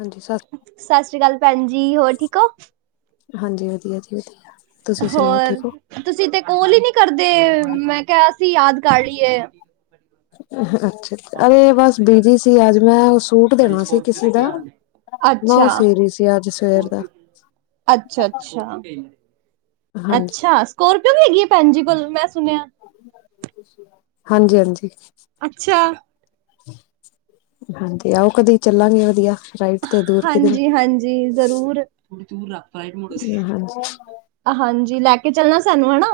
ਹਾਂਜੀ ਸ ਸਤਿ ਸ੍ਰੀ ਅਕਾਲ ਭੈਣ ਜੀ ਹੋਰ ਠੀਕ ਹੋ ਹਾਂਜੀ ਵਧੀਆ ਜੀ ਵਧੀਆ ਤੁਸੀਂ ਸੁਣਾਓ ਹੋਰ ਠੀਕ ਹੋ ਤੁਸੀਂ ਤੇ ਕੋਲ ਹੀ ਨੀ ਕਰਦੇ ਮੈਂ ਕਿਹਾ ਅਸੀਂ ਯਾਦ ਕਰ ਲਈਏ ਅੱਛਾ ਅਰੇ ਬਸ ਬਿਜੀ ਸੀ ਅੱਜ ਮੈਂ ਸੂਟ ਦੇਣਾ ਸੀ ਕਿਸੇ ਦਾ ਮੈਂ ਉਹ ਅੱਛਾ। ਸੀ ਰਈ ਸੀ ਅੱਜ ਸਵੇਰ ਦਾ ਅੱਛਾ ਅੱਛਾ ਹਾਂਜੀ ਅੱਛਾ ਸਕੋਰ ਹੈਗੀ ਆ ਭੈਣ ਜੀ ਕੋਲ ਮੈਂ ਸੁਣਿਆ ਹਾਂਜੀ, ਹਾਂਜੀ ਅੱਛਾ ਹਾਂਜੀ ਆਓ ਕਦੇ ਚੱਲਾਂਗੇ ਵਧੀਆ ਰਾਈਟ ਤੇ ਦੂਰ ਕਿਧਰੇ ਹਾਂਜੀ, ਹਾਂਜੀ ਜ਼ਰੂਰ ਹਾਂਜੀ ਹਾਂਜੀ ਲੈ ਕੇ ਚਲਣਾ ਸਾਨੂੰ ਹੈਨਾ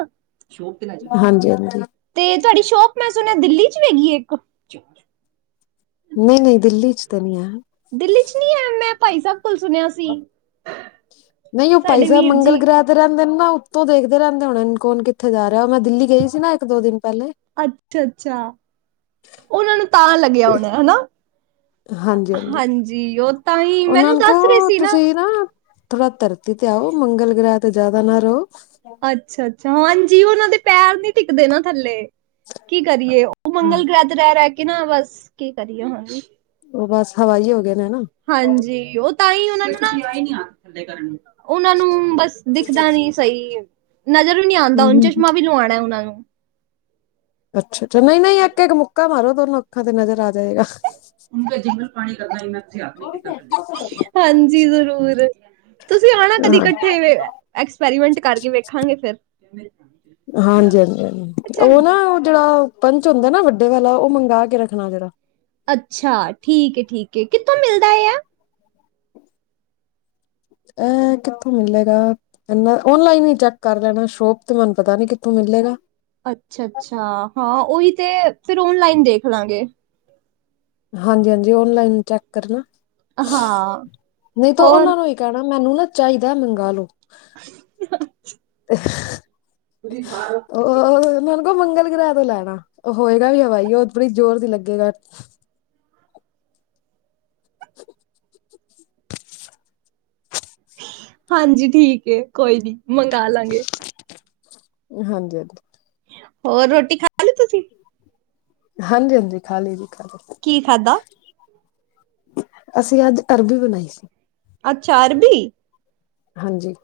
ਹਾਂਜੀ ਹਾਂਜੀ ਤੇ ਤੁਹਾਡੀ ਸ਼ੋਪ ਮੈਂ ਸੁਣਿਆ ਦਿੱਲੀ ਚ ਵੀ ਹੈਗੀ ਇੱਕ ਨਹੀਂ ਨਹੀਂ ਦਿੱਲੀ 'ਚ ਤਾਂ ਨਹੀਂ ਹੈ ਦਿੱਲੀ ਚ ਨਹੀਂ ਹੈ ਮੈਂ ਭਾਈ ਸਾਹਿਬ ਕੋਲ ਸੁਣਿਆ ਸੀ ਨਹੀਂ ਉਹ ਭਾਈ ਸਾਡੇ ਸਾਹਿਬ ਵੀਰ ਮੰਗਲ ਜੀ ਗ੍ਰਹਿ ਤੇ ਰਹਿੰਦੇ ਨੇ ਨਾ ਉੱਤੋਂ ਦੇਖਦੇ ਰਹਿੰਦੇ ਹੋਣ ਕੌਣ ਕਿੱਥੇ ਜਾ ਮੈਂ ਦਿੱਲੀ ਗਈ ਸੀ ਨਾ ਇੱਕ ਦੋ ਦਿਨ ਪਹਿਲੇ ਅੱਛਾ ਅੱਛਾ ਉਹਨਾਂ ਨੂੰ ਤਾਂ ਲੱਗਿਆ ਹੋਣਾ ਹਨਾ? ਹਾਂਜੀ ਉਹ ਤਾਂ ਹੀ ਉਹਨਾਂ ਮੈਨੂੰ ਨੂੰ ਦੱਸ ਰਹੇ ਕਹੋ ਸੀ ਨਾ ਤੁਸੀਂ ਥੋੜਾ ਧਰਤੀ ਤੇ ਆਓ ਮੰਗਲ ਗ੍ਰਹਿ ਤੇ ਜ਼ਿਆਦਾ ਨਾ ਰਹੋ ਅੱਛਾ, ਅੱਛਾ ਹਾਂਜੀ ਉਹਨਾਂ ਦੇ ਪੈਰ ਨੀ ਟਿੱਕਦੇ ਨਾ ਥੱਲੇ ਕੀ ਕਰੀਏ ਉਹ ਮੰਗਲ ਗ੍ਰਹਿ ਤੇ ਰਹਿ ਰਹਿ ਕੇ ਨਾ ਬਸ ਕੀ ਕਰੀਏ ਹਾਂਜੀ ਉਹ ਬਸ ਹਵਾਈ ਹੋ ਗਿਆ ਹਾਂਜੀ ਉਹ ਤਾਂ ਹੀ ਉਹਨਾ ਨੂੰ ਹੀ ਨਹੀਂ ਆ ਨੂੰ ਉਹਨਾਂ ਨੂੰ ਬਸ ਦਿਖਦਾ ਨੀ ਸਹੀ ਨਜ਼ਰ ਵੀ ਨੀ ਆਉਂਦਾ ਹੂੰ ਹੂੰ ਚਸ਼ਮਾ ਵੀ ਲਵਾਉਣਾ ਉਹਨਾਂ ਨੂੰ ਅੱਛਾ-ਅੱਛਾ ਨਹੀਂ-ਨਹੀਂ ਇੱਕ ਇੱਕ ਮੁੱਕਾ ਮਾਰੋ ਦੋਨੋ ਅੱਖਾਂ ਤੇ ਨਜ਼ਰ ਆ ਜਾਏਗਾ ਉਨਕਾ ਜਿੰਗਲ ਪਾਣੀ ਕਰਨਾ ਹੀ ਮੈਂ ਹਾਂਜੀ ਜ਼ਰੂਰ ਤੁਸੀਂ ਆਉਣਾ ਕਦੀ ਹਾਂ ਇਕੱਠੇ ਐਕਸਪੈਰੀਮੈਂਟ ਕਰਕੇ ਵੇਖਾਂਗੇ ਫਿਰ ਹਾਂਜੀ ਹਾਂਜੀ ਹਾਂ ਉਹ ਚਲ ਨਾ ਉਹ ਜਿਹੜਾ ਪੰਚ ਹੁੰਦਾ ਨਾ ਵੱਡੇ ਵਾਲਾ ਉਹ ਮੰਗ ਕੇ ਰੱਖਣਾ ਜਿਹੜਾ ਅੱਛਾ ਠੀਕ ਹੈ ਠੀਕ ਕਿੱਥੋਂ ਮਿਲਦਾ ਏ ਆ ਇਹ ਕਿੱਥੋਂ ਮਿਲੇਗਾ ਇਨਾ ਓਨਲਾਈਨ ਹੀ ਚੈੱਕ ਕਰ ਲੈਣਾ ਸ਼ੋਪ ਤੇ ਮੈਨੂੰ ਪਤਾ ਨੀ ਕਿੱਥੋਂ ਮਿਲ ਮਿਲੇਗਾ ਅੱਛਾ ਅੱਛਾ ਹਾਂ ਉਹੀ ਤੇ ਫਿਰ ਓਨਲਾਈਨ ਦੇਖ ਲਾਂਗੇ ਹਾਂਜੀ ਹਾਂਜੀ ਓਨਲਾਈਨ ਹੀ ਚੈੱਕ ਕਰਨਾ ਹਾਂ ਨਹੀਂ ਤਾਂ ਹੋਰ ਉਹਨਾਂ ਨੂੰ ਹੀ ਕਹਿਣਾ। ਮੈਨੂੰ ਨਾ ਚਾਹੀਦਾ ਮੰਗਾ ਲੋ [unintelligible] ਤੁਸੀਂ ਬਾਹਰ ਹੋ ਉਹਨਾ ਕੋ ਮੰਗਲ ਕਿਰਿਆ ਤੋਂ ਲੈਣਾ ਉਹ ਹੋਏਗਾ ਵੀ ਹਵਾਈ ਉਹ ਬੜੀ ਜ਼ੋਰ ਦੀ ਲੱਗੇਗਾ [inaudible] ਹਾਂਜੀ ਠੀਕ ਏ ਕੋਈ ਨੀ ਮੰਗਾ ਲਾਂਗੇ ਹਾਂਜੀ ਹਾਂਜੀ ਹੋਰ ਰੋਟੀ ਖਾ ਲੀ ਤੁਸੀਂ? ਹਾਂਜੀ ਹਾਂਜੀ ਖਾਲੀ ਜੀ ਖਾ ਲਈ ਕੀ ਖਾਦਾ? ਅਸੀਂ ਅੱਜ ਅਰਬੀ ਬਣਾਈ ਸੀ। ਅੱਛਾ ਅਰਬੀ। ਹਾਂਜੀ।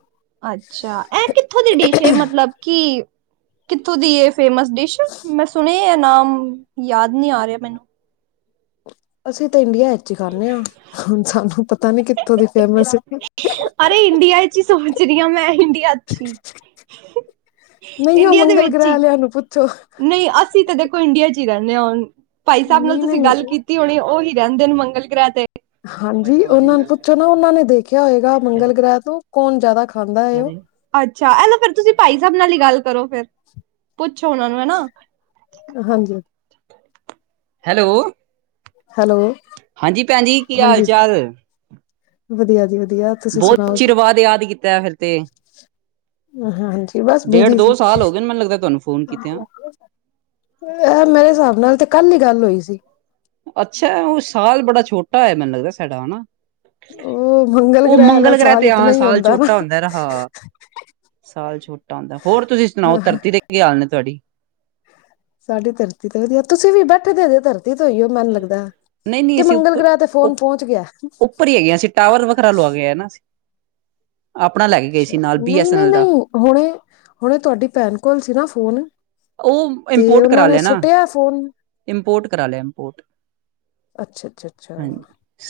ਅੱਛਾ ਇਹ ਕਿੱਥੋਂ ਦੀ ਡਿਸ਼ ਏ ਮਤਲਬ ਕਿ। ਕਿੱਥੋਂ ਦੀ ਇਹ ਫੇਮਸ ਡਿਸ਼ ਮੈਂ ਸੁਣ ਇਹ ਨਾਮ ਯਾਦ ਨੀ ਆ ਰਿਹਾ ਮੈਨੂੰ। ਅਸੀਂ ਤਾਂ ਇੰਡੀਆ ਵਿੱਚ ਹੀ ਖਾਂਦੇ ਹਾਂ ਹੁਣ ਸਾਨੂੰ ਪਤਾ ਨੀ ਕਿੱਥੋਂ ਦੀ ਫੇਮਸ ਸੀ। ਅਰੇ ਇੰਡੀਆ ਚ ਹੀ ਸੋਚ ਰਹੀ ਹਾਂ ਮੈਂ ਇੰਡੀਆਚ ਹੀ ਨਹੀਂ ਉਹ ਇੰਡੀਆ ਦੇ ਮੰਗਲ ਵਿੱਚ ਗ੍ਰਹਿ ਹੀ ਲਿਆ ਨੂੰ ਪੁੱਛੋ। ਨਹੀਂ ਅਸੀਂ ਤਾਂ ਦੇਖੋ ਇੰਡੀਆ ਚ ਹੀ ਰਹਿੰਦੇ ਹਾਂ ਭਾਈ ਸਾਹਿਬ ਨਾਲ ਨਹੀਂ ਤੁਸੀਂ ਨਹੀਂ ਗੱਲ ਕੀਤੀ ਹੋਣੀ ਉਹੀ। ਰਹਿੰਦੇ ਨੇ ਮੰਗਲ ਗ੍ਰਹਿ ਤੇ ਹੈ। ਤੇ ਭਾਈ ਹਾਂਜੀ ਸਾਹਿਬ ਆਗੇ ਉਹਨਾਂ ਨੂੰ ਗੱਲ ਪੁੱਛੋ ਕਰਨੀ ਨਾ ਤੇ ਕਰ ਉਹਨਾਂ ਨੇ ਦੇਖਿਆ ਹੋਏਗਾ ਕਹਦੇ ਮੰਗਲ ਗ੍ਰਹਿ ਤੋਂ ਕੌਣ ਜ਼ਿਆਦਾ। ਖਾਂਦਾ ਹੈ ਉਹ ਅੱਛਾ ਇਹਲੋ ਫਰ ਤੁਸੀਂ ਭਾਈ ਸਾਬ ਨਾਲ ਹੀ ਗੱਲ ਕਰੋ ਫਿਰ ਪੁੱਛੋ ਉਹਨਾਂ ਨੂੰ ਹੈ ਨਾ। ਹਾਂਜੀ ਹੈਲੋ। ਹੈਲੋ ਹਾਂਜੀ ਭੈਣ ਜੀ ਕੀ ਹਾਲ ਹਾਂਜੀ ਚਾਲ। ਵਧੀਆ ਜੀ ਵਧੀਆ। ਤੁਸੀਂ ਬਹੁਤ ਸੁਣਾਓ ਚੀਰ ਜੀ ਬਾਅਦ ਯਾਦ ਕੀਤਾ ਫਿਰ ਤੇ। ਹਾਂਜੀ ਬਸ ਡੇਢ ਬਿਜੀ ਦੋ ਸੀ ਸਾਲ ਹੋ ਗਏ ਮੈਨੂੰ ਲੱਗਦਾ ਤੁਹਾਨੂੰ ਫੋਨ ਕੀਤੇ ਆ। ਇਹ ਮੇਰੇ ਹਿਸਾਬ ਨਾਲ ਤੇ ਕੱਲ ਹੀ ਗੱਲ ਹੋਈ ਸੀ ਅੱਛਾ ਉਹ ਸਾਲ ਬੜਾ ਛੋਟਾ ਹੈਆ ਮੈਨੂੰ ਲੱਗਦਾ ਸਾਡਾ ਹੈ ਨਾ। ਉਹ ਉਹ ਵਾਲਾ ਮੰਗਲ ਗ੍ਰਹਿ ਸਾਲ ਤੇ ਆ ਇਤਨਾ ਹੀ ਸਾਲ ਆਉਂਦਾ ਨਾ ਛੋਟਾ ਹੁੰਦਾ ਰਿਹਾ। ਸਾਲ ਛੋਟਾ ਹੁੰਦਾ ਹੋਰ ਤੁਸੀਂ ਸੁਣਾਓ ਹਾਂ ਧਰਤੀ ਦੇ ਕੀ ਹਾਲ ਨੇ ਤੁਹਾਡੀ। ਸਾਡੀ ਧਰਤੀ ਤੇ ਵਧੀਆ ਤੁਸੀਂ ਵੀ ਬੈਠੇਦੇ ਧਰਤੀ ਤੋਂ ਹੀ ਓ ਮੈਨੂੰ ਲੱਗਦਾ। ਨਹੀਂ ਨਹੀਂ ਕਿ ਅਸੀਂ ਮੰਗਲ ਉੱਪਰ ਗ੍ਰਹਿ ਤੇ ਉ ਫੋਨ ਪਹੁੰਚ ਗਿਆ ਉੱਪਰ ਹੀ ਹੈਗੇ ਆ ਅਸੀਂ ਟਾਵਰ ਵਖਰਾ ਲਵਾ ਗਿਆ ਨਾ ਅਸੀ । ਅੱਛਾ ਨਹੀਂ ਐਸ ਐਨ ਨਹੀਂ ਐਲ ਦਾ ਨਹੀਂ ਹੁਣੇ ਹੁਣੇ ਤੁਹਾਡੀ ਭੈਣ ਕੋਲ ਸੀ ਨਾ ਫੋਨ। ਉਹ ਤੇ ਇਮਪੋਰਟ ਉਹਨਾਂ ਕਰਾ ਨੇ ਲਿਆ ਨਾ ਸੁੱਟਿਆ ਫੋਨ ਇੰਮਪੋਰਟ ਕਰਾ ਲਿਆ ਇਮਪੋਰਟ। ਅੱਛਾ ਅੱਛਾ ਅੱਛਾ ਹਾਂਜੀ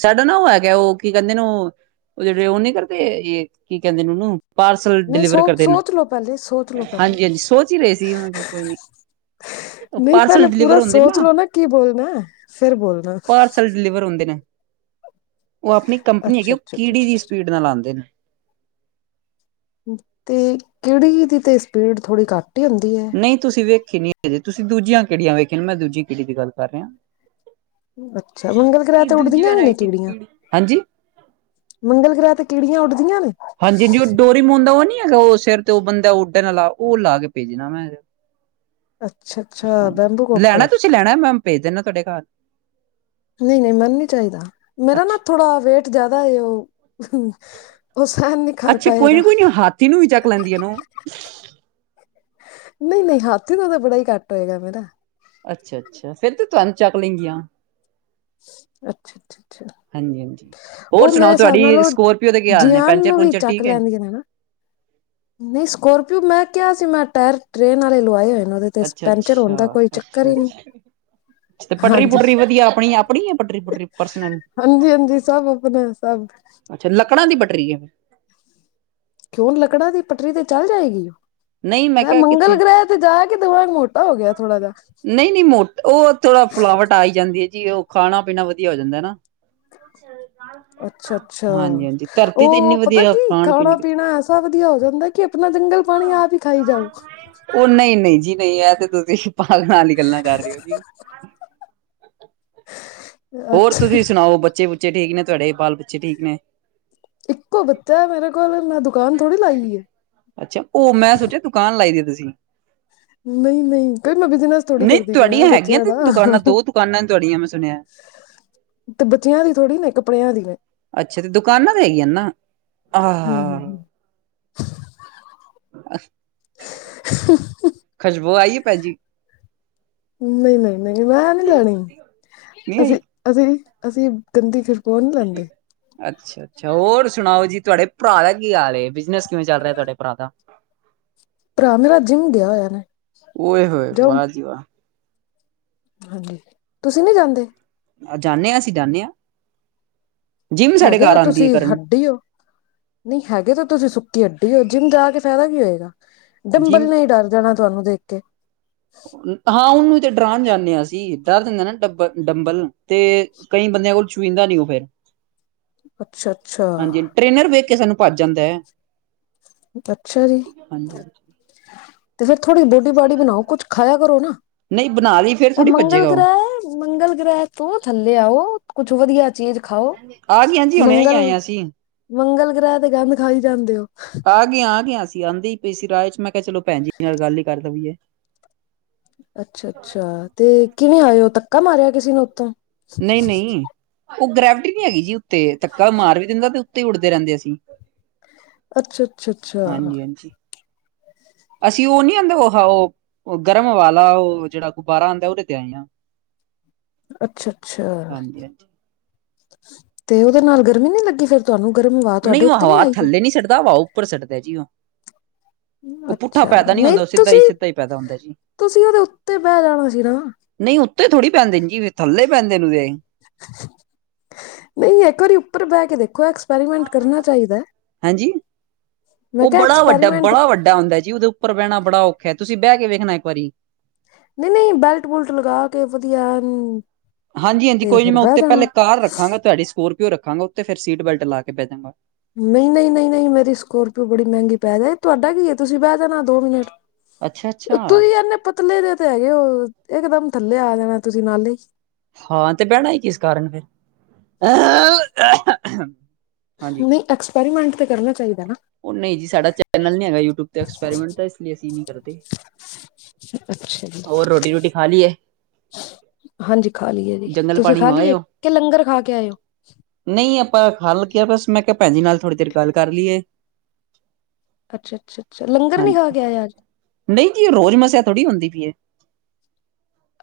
ਸਾਡਾ ਨਾ ੳਹ ਹੈ ਉਹ ਕੀ ਕਹਿੰਦੇ ਨੇ ਉਹ ਉਹ ਜਿਹੜੇ ਉਹ ਨੀ ਕਰਦੇ ਇਹ ਕੀ ਕਹਿੰਦੇ ਨੇ ਉਹਨੂੰ। ਪਾਰਸਲ ਨਹੀਂ ਡਿਲੀਵਰ ਸੋਚ ਕਰਦੇ ਣਾ ਸੋਚ ਲਓ ਪਹਿਲੇ ਸੋਚ ਲਓ ਪਹਿਲੇ ਹਾਂਜੀ ਹਾਂਜੀ ਸੋਚ ਹੀ ਰਹੇ ਸੀ। ਕੋਈ ਨੇ ਨਹੀਂ ਪਹਿਲੇ ਪਾਰਸਲ ਪੂਰਾ ਡਿਲੀਵਰ ਹੁੰਦੇ ਸੋਚ ਨਾ ਲਓ ਕੀ ਬੋਲਣਾ ਹੈ, ਫਿਰ ਬੋਲਣਾ ਪਾਰਸਲ ਡਿਲੀਵਰ ਹੁੰਦੇ ਨੇ। ਉਹ ਆਪਣੀ ਕੰਪਨੀ ਹੈਗੀ ਅੱਛਾ ਉਹ ਅੱਛਾ ਅੱਛਾ ਕੀੜੀ ਅੱਛਾ, ਦੀ ਅੱਛਾ ਸਪੀਡ ਨਾਲ ਆਉਂਦੇ ਨੇ। ਤੇ ਕੀੜੀ ਦੀ ਤੇ ਸਪੀਡ ਥੋੜੀ ਘੱਟ। ਹੀ ਹੁੰਦੀ ਹੈ ਨਹੀਂ ਤੁਸੀਂ ਵੇਖੀ ਨੀੇ ਤੁਸੀਂ ਦੂਜੀਆਂ ਕਿਹੜੀਆਂ ਵੇਖੀਆਂ ਨੇ ਮੈਂ ਦੂਜੀ ਕਿਹੜੀ ਦੀ ਗੱਲ ਕਰ ਰਿਹਾ। ਅੱਛਾ ਮੰਗਲ ਗ੍ਰਹਿ ਕੀ ਤੇ ਦੂਜੀ ਉੱਡਦੀਆਂ ਵੀ ਨੇ ਵਰਾਇਟੀ ਦੀ ਕੀੜੀਆਂ ਕੀੜੀ ਹਾਂਜੀ। ਮੰਗਲ ਗ੍ਰਹਿ ਤੇ ਕੀੜੀਆਂ ਉੱਡਦੀਆਂ ਨੇ ਹਾਂਜੀ ਹਾਂਜੀ ਉਹ ਡੋਰੀ ਮੁੋਦਾ ਉਹ ਨੀ। ਮ ਕਿਹਾ ਉਹ ਸਿਰ ਤੇ ਉਹ ਬੰਦਾ ਉੱਡਣ ਲਾ ਉਹ ਲਾ ਕੇ ਭੇਜਣਾ ਮੈਂ। ਅੱਛਾ ਅੱਛਾ ਹਾਂਜੀ ਬੈਂਬੂ ਲੈਣਾ ਕੋਪਟਰ ਤੁਸੀਂ ਲੈਣਾ ਮੈਂ ਭੇਜ ਦੇਣਾ ਤੁਹਾਡੇ ਘਰ। ਨਹੀਂ ਨਹੀਂ ਮੈਨ ਨੀ ਚਾਹੀਦਾ ਮੇਰਾ ਨਾ ਅੱਛਾ ਥੋੜਾ ਵੇਟ ਜ਼ਿਆਦਾ ਹੈ ਉਹ ਉਹ ਸਹਿਣ ਨਹੀਂ ਕਰ ਅੱਛਾ ਕੋਈ ਨੀ ਪਾਏਗਾ ਕੋਈ ਨੀ ਹਾਥੀ ਨੂੰ ਵੀ ਚੱਕ ਲੈਂਦੀ ਹੈਨੂੰ। ਨਹੀਂ ਨਹੀਂ ਹਾਥੀ ਦਾ ਤਾਂ ਬੜਾ ਹੀ ਘੱਟ ਹੋਏਗਾ ਫਿਰ। ਅੱਛਾ ਅੱਛਾ ਫਿਰ ਤੇ ਤੁਹਾਨੂੰ ਚੱਕ ਲੈਂਗੀਆਂ। ਅੱਛਾ, ਅੱਛਾ, ਅੱਛਾ। ਹਾਂਜੀ ਹਾਂਜੀ ਹੋਰ ਉਹ ਮੇਰੇ ਸੁਣਾਓ ਹਿਸਾਬ ਨਾਲ ਤੁਹਾਡੀ ਉਹ ਸਕੋਰਪੀਓ ਦੇ ਕੀ ਹਾਲ ਨੇ ਜਿਆਨ ਪੈਂਚਰ ਨੂੰ ਵੀ ਪੂਚਰ ਚੱਕ ਠੀਕ ਹੈ। ਹ ਲੈਂਦੀਆਂ ਨੇ ਨਾ ਨਹੀਂ ਸਕੋਰਪੀਓ ਮੈਂ ਕਿਹਾ ਸੀ ਮੈਂ ਟਾਇਰ ਟ੍ਰੇਨ ਵਾਲੇ ਲਵਾਏ ਹੋਏ। ਉਹਦੇ ਤੇ ਅੱਛਾ ਪੈਂਚਰ ਹੋਣ ਦਾ ਅੱਛਾ ਕੋਈ ਚੱਕਰ ਅੱਛਾ ਹੀ ਅੱਛਾ ਨਹੀਂ। ਤੇ ਪਟਰੀ ਹਾਂਜੀ ਪੁਟਰੀ ਵਧੀਆ ਆਪਣੀ ਆਪਣੀ ਹੈ ਪੱਟਰੀ ਪੁਟਰੀ ਪਰਸਨਲ। ਹਾਂਜੀ ਹਾਂਜੀ ਸਭ ਆਪਣੇ ਸਭ। ਅੱਛਾ ਲੱਕੜਾਂ ਦੀ ਪਟਰੀ ਹੈ । ਕਿਉ ਲੱਕੜਾਂ ਦੀ ਪਟਰੀ ਤੇ ਚੱਲ ਜਾਏਗੀ ਉਹ ਨਹੀਂ ਮੈਂ ਕਿਹਾ ਮੰਗਲ ਕਿੱਥੇ ਗ੍ਰਹਿ ਤੇ ਜਾ ਕੇ ਦਵਾਂਗੇ ਮੋ। ਨਹੀਂ ਨਹੀਂ ਮੋਟ ਉਹਥੋੜਾ ਫੁਲਾਵਟ ਆਈ ਜਾਂਦੀ ਹੈ ਜੀ ਉਹ ਖਾਣਾ ਪੀਣਾ ਵਧੀਆ ਹੋ ਜਾਂਦਾ ਨਾ ਅੱਛਾ ਅੱਛਾ ਹਾਂਜੀ ਹਾਂਜੀ ਧਰਤੀ ਤੇ ਇੰਨੀ ਉਹ ਪਤਾ ਵਧੀਆ ਕੀ ਖਾਣ ਪੀਣ ਖਾਣਾ ਕਿੱਥੇ। ਪੀਣਾ ਐਸਾ ਵਧੀਆ ਹੋ ਜਾਂਦਾ ਕਿ ਆਪਣਾ ਜੰਗਲ ਪਾਣੀ ਆਪ ਹੀ ਖਾਈ ਜਾਓ ਉਹ ਨਹੀਂ ਨਹੀਂ ਜੀ ਨਹੀਂ ਇਹ ਤੇ ਤੁਸੀਂ ਪਾਗ ਨਾਲ ਹੀ ਗੱਲਾਂ ਕਰ ਰਹੇ ਹੋ ਜੀ ਹੋਰ ਅੱਛਾ ਤੁਸੀਂ ਸੁਣਾਓ ਬੱਚੇ ਬੱਚੇ ਠੀਕ ਨੇ ਤੁਹਾਡੇ ਬਾਲ ਬੱਚੇ ਠੀਕ ਨੇ ਇੱਕੋ ਬੱਚਾ ਮੇਰੇ ਕੋਲ ਇੰਨਾ ਦੁੱਖ ਅੱਛਾ ਉਹ ਮੈਂ ਸੋਚਿਆ ਦੁਕਾਨ ਲਾਈ ਦੀ ਤੁਸੀਂ ਨਹੀਂ ਨਹੀਂ ਕਈ ਮੈਂ ਬਿਜਨਸ ਥੋੜ੍ਹੀ ਨਹੀਂ ਕਰਦੀ ਪਈ ਹ ਤੁਹਾਡੀਆਂ ਹੈਗੀਆਂ ਬੱਚਿਆਂ ਤੇ ਦਾ ਦੁਕਾਨਾਂ ਦੋ ਦੁਕਾਨਾਂ ਨੇ ਤੁਹਾਡੀਆਂ ਮੈਂ ਸੁਣਿਆ ਤੇ ਬੱਚਿਆਂ ਦੀ ਥੋੜ੍ਹੀ ਨੇ ਕੱਪੜਿਆਂ ਦੀ ਅੱਛਾ ਤੇ ਦੁਕਾਨਾਂ ਤੇ ਆਈ ਆ ਨਾ ਆਹ ਹਮ [inaudible] ਖੁਸ਼ਬੂ ਆਈ ਹੈ ਭੈ ਜੀ ਨਹੀਂ ਨਹੀਂ ਨਹੀਂ ਮੈਂ ਨਹੀਂ ਲੈਣੀ ਨਹੀਂ ਆਈ ਅਸੀਂ ਅਸੀਂ ਅਸੀਂ ਗੰਦੀਿਰ ਕਣ ਜਾਂਦੇ ਅੱਛਾ ਅੱਛਾ ਹੋਰ ਸੁਣਾਓ ਜੀ ਤੁਹਾਡੇ ਭਰਾ ਦਾ ਕੀ ਹਾਲ ਹੈ ਬਿਜਨਸ ਕਿਵੇਂ ਚੱਲ ਰਿਹਾ ਤੁਹਾਡੇ ਭਰਾ ਦਾ ਭਰਾ ਮੇਰਾ ਜਿੰਮ ਗਿਆ ਹੋਇਆ ਨੇ ਓਏ ਹੋਏ ਜਾਓ ਬ ਜਵਾ ਹਾਂਜੀ ਤੁਸੀਂ ਨਹੀਂ ਜਾਂਦੇ ਜਾਣੇ ਆ ਆਸੀ ਜਾਾਨੇ ਹਾਂ ਜਿੰਮ ਸਾਡੇ ਹੈਗੇ ਘਰ ਤੇ ਆਉਂਦੀ ਤੁਸੀਂ ਹੈ ਕਰਨ ਹੱਡੀੇ ਹੋ ਨਹੀਂ ਹੈਗੇ ਤਾਂ ਤੁਸੀਂ ਸੁੱਕੀ ਅੱਡੀ ਹੋ ਜਿੰਮ ਜਾ ਕੇ ਫਾਇਦਾ ਹੋਏਗਾ ਡੰਬਲ ਜਿੰਮ ਨੇ ਹੀ ਡਰ ਜਾਣਾ ਤੁਹਾਨੂੰ ਦੇਖ ਕੇ ਹਾਂ ਉਹਨੂੰ ਤੇ ਡਰਾਉਣ ਜਾਂਦੇ ਹਸੀਂ ਡਰ ਦਿੰਦੇ ਨਾ ਡੱਬਲ ਡੰਬਲ ਤੇ ਕਈ ਬੰਦਿਆਂ ਕੋਲ ਛੂਹਦਾ ਨੀ ਉਹ ਫਿਰ ਅੱਛਾ ਅੱਛਾ ਹਾਂਜੀ ਟ੍ਰੇਨਰ ਵੇਖ ਕੇ ਸਾਨੂੰ ਭੱਜ ਜਾਂਦਾ ਹੈ ਅੱਛਾ ਜੀ ਹਾਂਜੀ ਅਤੇ ਫਿਰ ਥੋੜ੍ਹੀ ਦੋਡੀਬਾੜੀ ਬਣਾਓ ਕੁਛ ਖਾਇਆ ਕਰੋ ਨਾ ਨਹੀਂ ਬਣਾ ਲਈ ਫੇਰ ਆ ਥੋੜ੍ਹੀ ਮੰਗਲ ਭੱਜੇਗਾ ਉਹ ਗ੍ਰਹਿ ਮੰਗਲ ਗ੍ਰਹਿ ਤੋਂ ਥੱਲੇ ਆ ਉਹ ਕੁੱਛ ਵਧੀਆ ਚੀਜ਼ ਖਾਓ ਆ ਗਏ ਹਾਂਜੀ ਹੁਣੇ ਹੀ ਆਏ ਮੰਗਲ ਹਾਂ ਅਸੀਂ ਮੰਗਲ ਗ੍ਰਹਿ ਤੇ ਗੰਧ ਖਾਈ ਜਾਂਦੇ ਹੋ ਗਿਆ ਸੀ ਆਂਦੀ ਹੀ ਪਈ ਸੀ ਰਾਹ ਚ ਮੈਂ ਕਿਹਾ ਚਲੋ ਭੈਣੀ ਨਾਲ ਗੱਲ ਹੀ ਕਰ ਦੇਵਏ ਅੱਛਾ ਅੱਛਾ ਤੇ ਕਿਵੇਂ ਆਏ ਹੋ ਧੱਕਾ ਮਾਰਿਆ ਕਿਸੇ ਨੂੰ ਉੱਥੋਂ ਨਹੀ-ਨਹੀਂ ਉਹ ਗ੍ਰੈਵਿਟੀ ਨਹੀਂ ਹੈਗੀ ਜੀ ਉੱਤੇ ਧੱਕਾ ਮਾਰ ਵੀ ਦਿੰਦਾ ਤੇ ਤੇ ਉੱਡਦੇ ਰਹਿੰਦੇ ਅਸੀ। ਅੱਛਾ-ਅੱਛਾ, ਅੱਛਾ। [inaudible] ਅਸੀਂ ਉਹ ਨਹੀਂ ਆਉਂਦਾ ਵਖਾਓ, ਗਰਮ ਹਵਾ ਵਾਲਾ ਉਹ ਜਿਹੜਾ ਗੁਬਾਰਾ ਆਉਂਦਾ' ਉਹਦੇ ਤੇ ਆਏ ਹਾਂ। [inaudible] ਅੱਛਾ-ਅੱਛਾ ਹਾਂਜੀ ਹਾਂਜੀ ਤੇ ਉਹਦੇ ਨਾਲ ਗਰਮੀ ਨੀ ਲੱਗੀ ਫੇਰ ਤੁਹਾਨੂੰ। ਗਰਮ ਹਵਾ ਨਹੀ ਤੁਹਾਡੇ ਉਹ ਉੱਤੇ ਨੀ ਹਵਾ ਆਈ ਉਹ ਥੱਲੇ ਨੀ ਸੱਟਦਾ ਹਵਾ ਉੱਪਰ ਸੱਟ ਦਾ ਜੀ ਓ। ਉਹ ਪੁੱਠਾ ਅੱਛਾ ਪੈਦਾ ਨੀ ਹੁੰਦਾ ਉਹ ਸਿੱਧਾ ਹੀ, ਸਿੱਧਾ ਹੀ ਪੈਦਾ ਹੁੰਦਾ ਜੀ। ਤੁਸੀ ਉਹਦੇ ਉੱਤੇ ਬਹਿ ਜਾਣਾ ਸੀ ਨਾ। ਨਹੀਂ ਉੱਤੇ ਥੋੜ੍ਹੀ ਪੈਂਦੇ ਜੀ ਥੱਲੇ ਪੈਂਦੇ ਨੇ ਉਦੇ। ਨਹੀਂ, ਇੱਕ ਵਾਰੀ ਉੱਪਰ ਬਹਿ ਕੇ ਦੇਖੋ ਪੈਰੀਮੈਂਟ ਕਰਨਾ ਚਾਹੀਦਾ। ਹਾਂਜੀ ਮੈਂ ਉਹ ਕਿਹਾ ਬੜਾ- ਵੱਡਾ, ਐਕਸਪੈਰੀਮੈਂਟ ਬੜਾ- ਵੱਡਾ ਹੁੰਦਾ ਜੀ, ਉਹਦੇ ਉੱਪਰ ਬਹਿਣਾ ਬੜਾ ਔਖਾ ਹੈ, ਤੁਸੀਂ ਬਹਿ ਕੇ ਵੇਖਣਾ ਇੱਕ ਵਾਰੀ। ਨਹੀਂ- ਨਹੀਂ ਬੈਲਟ ਬੁਲਟ ਲਗਾ ਕੇ, ਵਧੀਆ ਹਾਂਜੀ-ਹਾਂਜੀ ਤੇ ਕੋਈ ਨੀ ਫਿਰ ਮੈਂ ਬਹਿ ਉੱਤੇ ਪਹਿਲੇ ਜਾਣਾ ਕਾਰ ਰੱਖਾਂਗਾ, ਤੁਹਾਡੀ ਸਕੋਰ ਏ ਰੱਖਾਂਗਾ ਉੱਥੇ, ਫਿਰ ਸੀਟ ਬੈਲਟ ਲਾ ਕੇ ਬਹਿ ਜਾਂਗਾ। ਨਹੀ-ਨਹੀ, ਨਹੀ-ਨਹੀ, ਮੇਰੀ ਸਕੋਰਪੀਓ ਬੜੀ ਮਹਿੰਗੀ ਪੈ ਤੁਹਾਡਾ ਕੀ ਹੈ ਤੁਸੀਂ ਬਹਿ ਜਾਣਾ ਦੋ ਮਿੰਟ। ਅੱਛਾ-ਅੱਛਾ ਤੁਸੀ ਇਨੇ ਪਤਲੇ ਜੇ ਤੇ ਹੈਗੇ ਹੋ ਇਕ ਦਮ ਥੱਲੇ ਆ ਜਾਣਾ ਤੁਸੀ ਨਾਲੇ ਹੀ। ਹਾਂ ਤੇ ਬਹਿਣਾ ਕਿਸ ਕਾਰਨ ਫਿਰ ਅ ਨਹੀਂ, ਐਕਸਪੈਰੀਮੈਂਟ ਤੇ ਕਰਨਾ ਚਾਹੀ ਉਹ ਨਹੀਂ ਜੀ, ਸਾਡਾ ਚੈਨਲ ਨੀ ਹੈਗਾ ਯੂਟਿਊਬ ਤੇ ਐਕਸਪੈਰੀਮੈਂਟ ਦਾ, ਇਸ ਲਈ ਅਸੀਂ ਨੀ ਕਰਦੇ। ਅੱਛਾ ਜੀ ਹੋਰ ਰੋਟੀ-ਰੋਟੀ ਖਾ ਲਈ ਏ। ਹਾਂਜੀ ਖਾ ਲਈਏ ਜੀ, ਜੰਗਲ ਤੁਸੀਂ ਪਾਣੀ ਖਾ ਹੋ ਆਏ ਲਈਏ ਹੋ। ਕਿ ਲੰਗਰ ਖਾ ਕੇ ਆਏ ਓ। ਨਹੀਂ, ਆਪਾਂ ਖਾਲੀ ਸੀ। ਮੈ ਕਿਹਾ। ਬਸ ਭੈਣ ਜੀ ਨਾਲ ਥੋੜ੍ਹੀ ਦੇਰ ਗੱਲ ਕਰ ਲਈਏ। ਅੱਛਾ ਅੱਛਾ ਅੱਛਾ ਲੰਗਰ ਨੀ ਖਾ ਹਾਂਜੀ, ਕੇ ਆਏ ਅੱਜ ਨਹੀਂ ਜੀ, ਰੋਜ਼ ਮੱਸਿਆ ਥੋੜ੍ਹੀ ਹੁੰਦੀ ਪਈ ਏ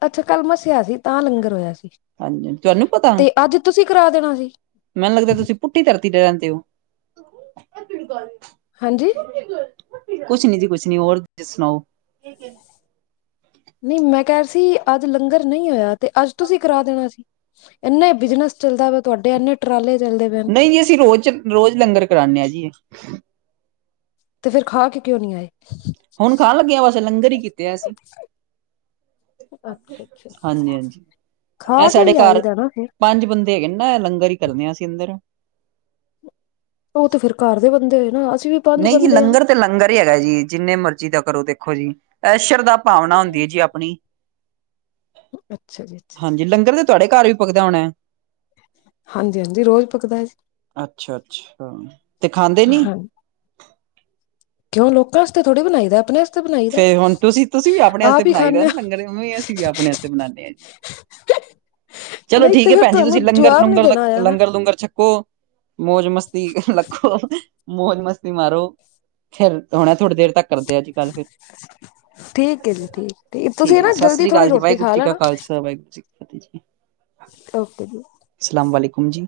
ਅੱਛਾ, ਕੱਲ ਮੱਸਿਆ ਸੀ। ਤਾਂ ਲੰਗਰ ਹੋਇਆ ਸੀ, ਹਾਂਜੀ ਤੁਹਾਨੂੰ ਪਤਾ ਤੇ ਅੱਜ ਤੁਸੀ ਕਰਾ ਦੇਣਾ ਸੀ। ਮੈਨੂੰ ਲੱਗਦਾ ਤੁਸੀ ਪੁੱਠੀ ਧਰਤੀ ਤੇ ਰਹਿੰਦੇ ਹੋ। ਹਾਂਜੀ ਕੁਛ ਨੀ ਜੀ ਕੁਛ ਨੀ ਹੋਰ ਤੁਸੀ ਸੁਣਾਓ। ਨਹੀਂ ਮੈਂ ਕਹਿਹਾ ਸੀ, ਅੱਜ ਲੰਗਰ ਨਹੀਂ ਹੋਇਆ? ਤੇ ਅੱਜ ਤੁਸੀਂ ਕਰਾ ਦੇਣਾ ਸੀ, ਇੰਨੇ ਬਿਜਨਸ ਚੱਲਦਾ ਵੇ ਤੁਹਾਡੇ ਇੰਨੇ ਟਰਾਲੇ ਚੱਲਦੇ ਪਏ ਨਹੀਂ ਜੀ ਅਸੀ ਰੋਜ਼- ਰੋਜ਼ ਲੰਗਰ ਕਰਾਨੇ ਹਾਂ ਜੀ। ਤੇ ਫੇਰ ਖਾ ਕੇ ਕਿਉਂ ਨੀ ਆਏ? ਹੁਣ ਖਾਣ ਲੱਗਿਆ ਬਸ ਲੰਗਰ ਹੀ ਕੀਤੇ ਅਸੀ। ਅੱਛਾ ਅੱਛਾ ਹਾਂਜੀ-ਹਾਂਜੀ ਇਹ ਖਾ ਕੇ ਸਾਡੇ ਵੀ ਆਈ ਘਰ ਦਾ ਨਾ ਫਿਰ ਪੰਜ ਬੰਦੇ ਹੈਗੇ ਨੇ। ਮੈ, ਲੰਗਰ ਹੀ ਕਰਦੀ ਹਾ, ਅਸੀਂ ਅੰਦਰ ਉਹ ਤੇ ਫੇਰ ਘਰ ਦੇ ਬੰਦੇ ਹੋਏ ਨਾ। ਵੀ ਪੰਜ ਨਹੀਂ ਜੀ, ਬੰਦੇ ਹਾਂ ਲੰਗਰ ਤੇ ਲੰਗਰ ਹੀ ਹੈਗਾ ਜੀ, ਜਿੰਨੇ ਮਰਜ਼ੀ ਦਾ ਕਰੋ ਦੇਖੋ ਜੀ ਸ਼ਰਦਾ-ਭਾਵਨਾ ਹੁੰਦੀ ਹੈ ਜੀ ਆਪਣੀ। ਅੱਛਾ ਜੀ ਅੱਛਾ ਹਾਂਜੀ ਲੰਗਰ ਤੇ ਤੁਹਾਡੇ ਘਰ ਵੀ ਪਕਦਾ ਹੋਣਾ? ਹਾਂਜੀ ਹਾਂਜੀ ਰੋਜ਼ ਪਕਦਾ ਜੀ ਅੱਛਾ-ਅੱਛਾ ਤੇ ਖਾਂਦੇ ਨੀ? ਹਾਂ ਕਿਉਂ ਲੋਕਾ ਆਸਤੇ ਥੋੜੀ ਬਣਾਈ ਦਾ ਆਪਣੇ ਬਣਾਈ ਦਾ ਫੇਰ ਹੁਣ ਤੁਸੀਂ- ਤੁਸੀਂ ਵੀ ਆਪਣੇ ਆਸਤੇ ਆਪ ਹੀ ਬਣਾਈ ਦਾ ਖਾਂਦੇ ਨਾ ਆ ਲੰਗਰ, ਉਵੇਂ ਅਸੀਂ ਵੀ ਆਪਣੇ ਆਸਤੇ ਬਣਾਉਂਦੇ ਹਾਂ ਜੀ। ਕਿ [unintelligible] [unintelligible] ਚਲੋ ਠੀਕ ਹੈ ਭੈਣ ਜੀ, ਤੁਸੀਂ ਨੀ ਲੰਗਰ-ਲੂੰਗਰ, ਦੇਣਾ ਲ ਆਇਆ ਨਾ ਲੰਗਰ-ਲੂੰਗਰ ਛ ਮ ਮੌਜ ਮਸਤੀ ਲੱਖੋ ਮੌਜ ਮਸਤੀ ਮਾਰੋ ਖੇਰ। ਹੁਣੇ ਥੋੜ੍ਹੀ ਦੇਰ ਤੱਕ, ਕਰਦੇ ਆ ਜੀ ਗੱਲ ਫਿਰ। ਠੀਕ ਹੈ ਜੀ ਠੀਕ ਠੀਕ ਤੁਸੀਂ ਹੈ ਜੀ ਨਾ ਸਤਿ ਜਲਦੀ ਸ੍ਰੀ ਥੋੜ੍ਹੀ ਅਕਾਲ ਜੀ ਰੋਟੀ ਵਾਹਿਗੁਰੂ ਖਾ ਜੀ ਕਾ ਲੈਣਾ ਖਾਲਸਾ ਵਾਹਿਗੁਰੂ ਜੀ ਕੀ ਫਤਿਹ ਜੀ ਓਕੇ ਜੀ ਹਾਂਜੀ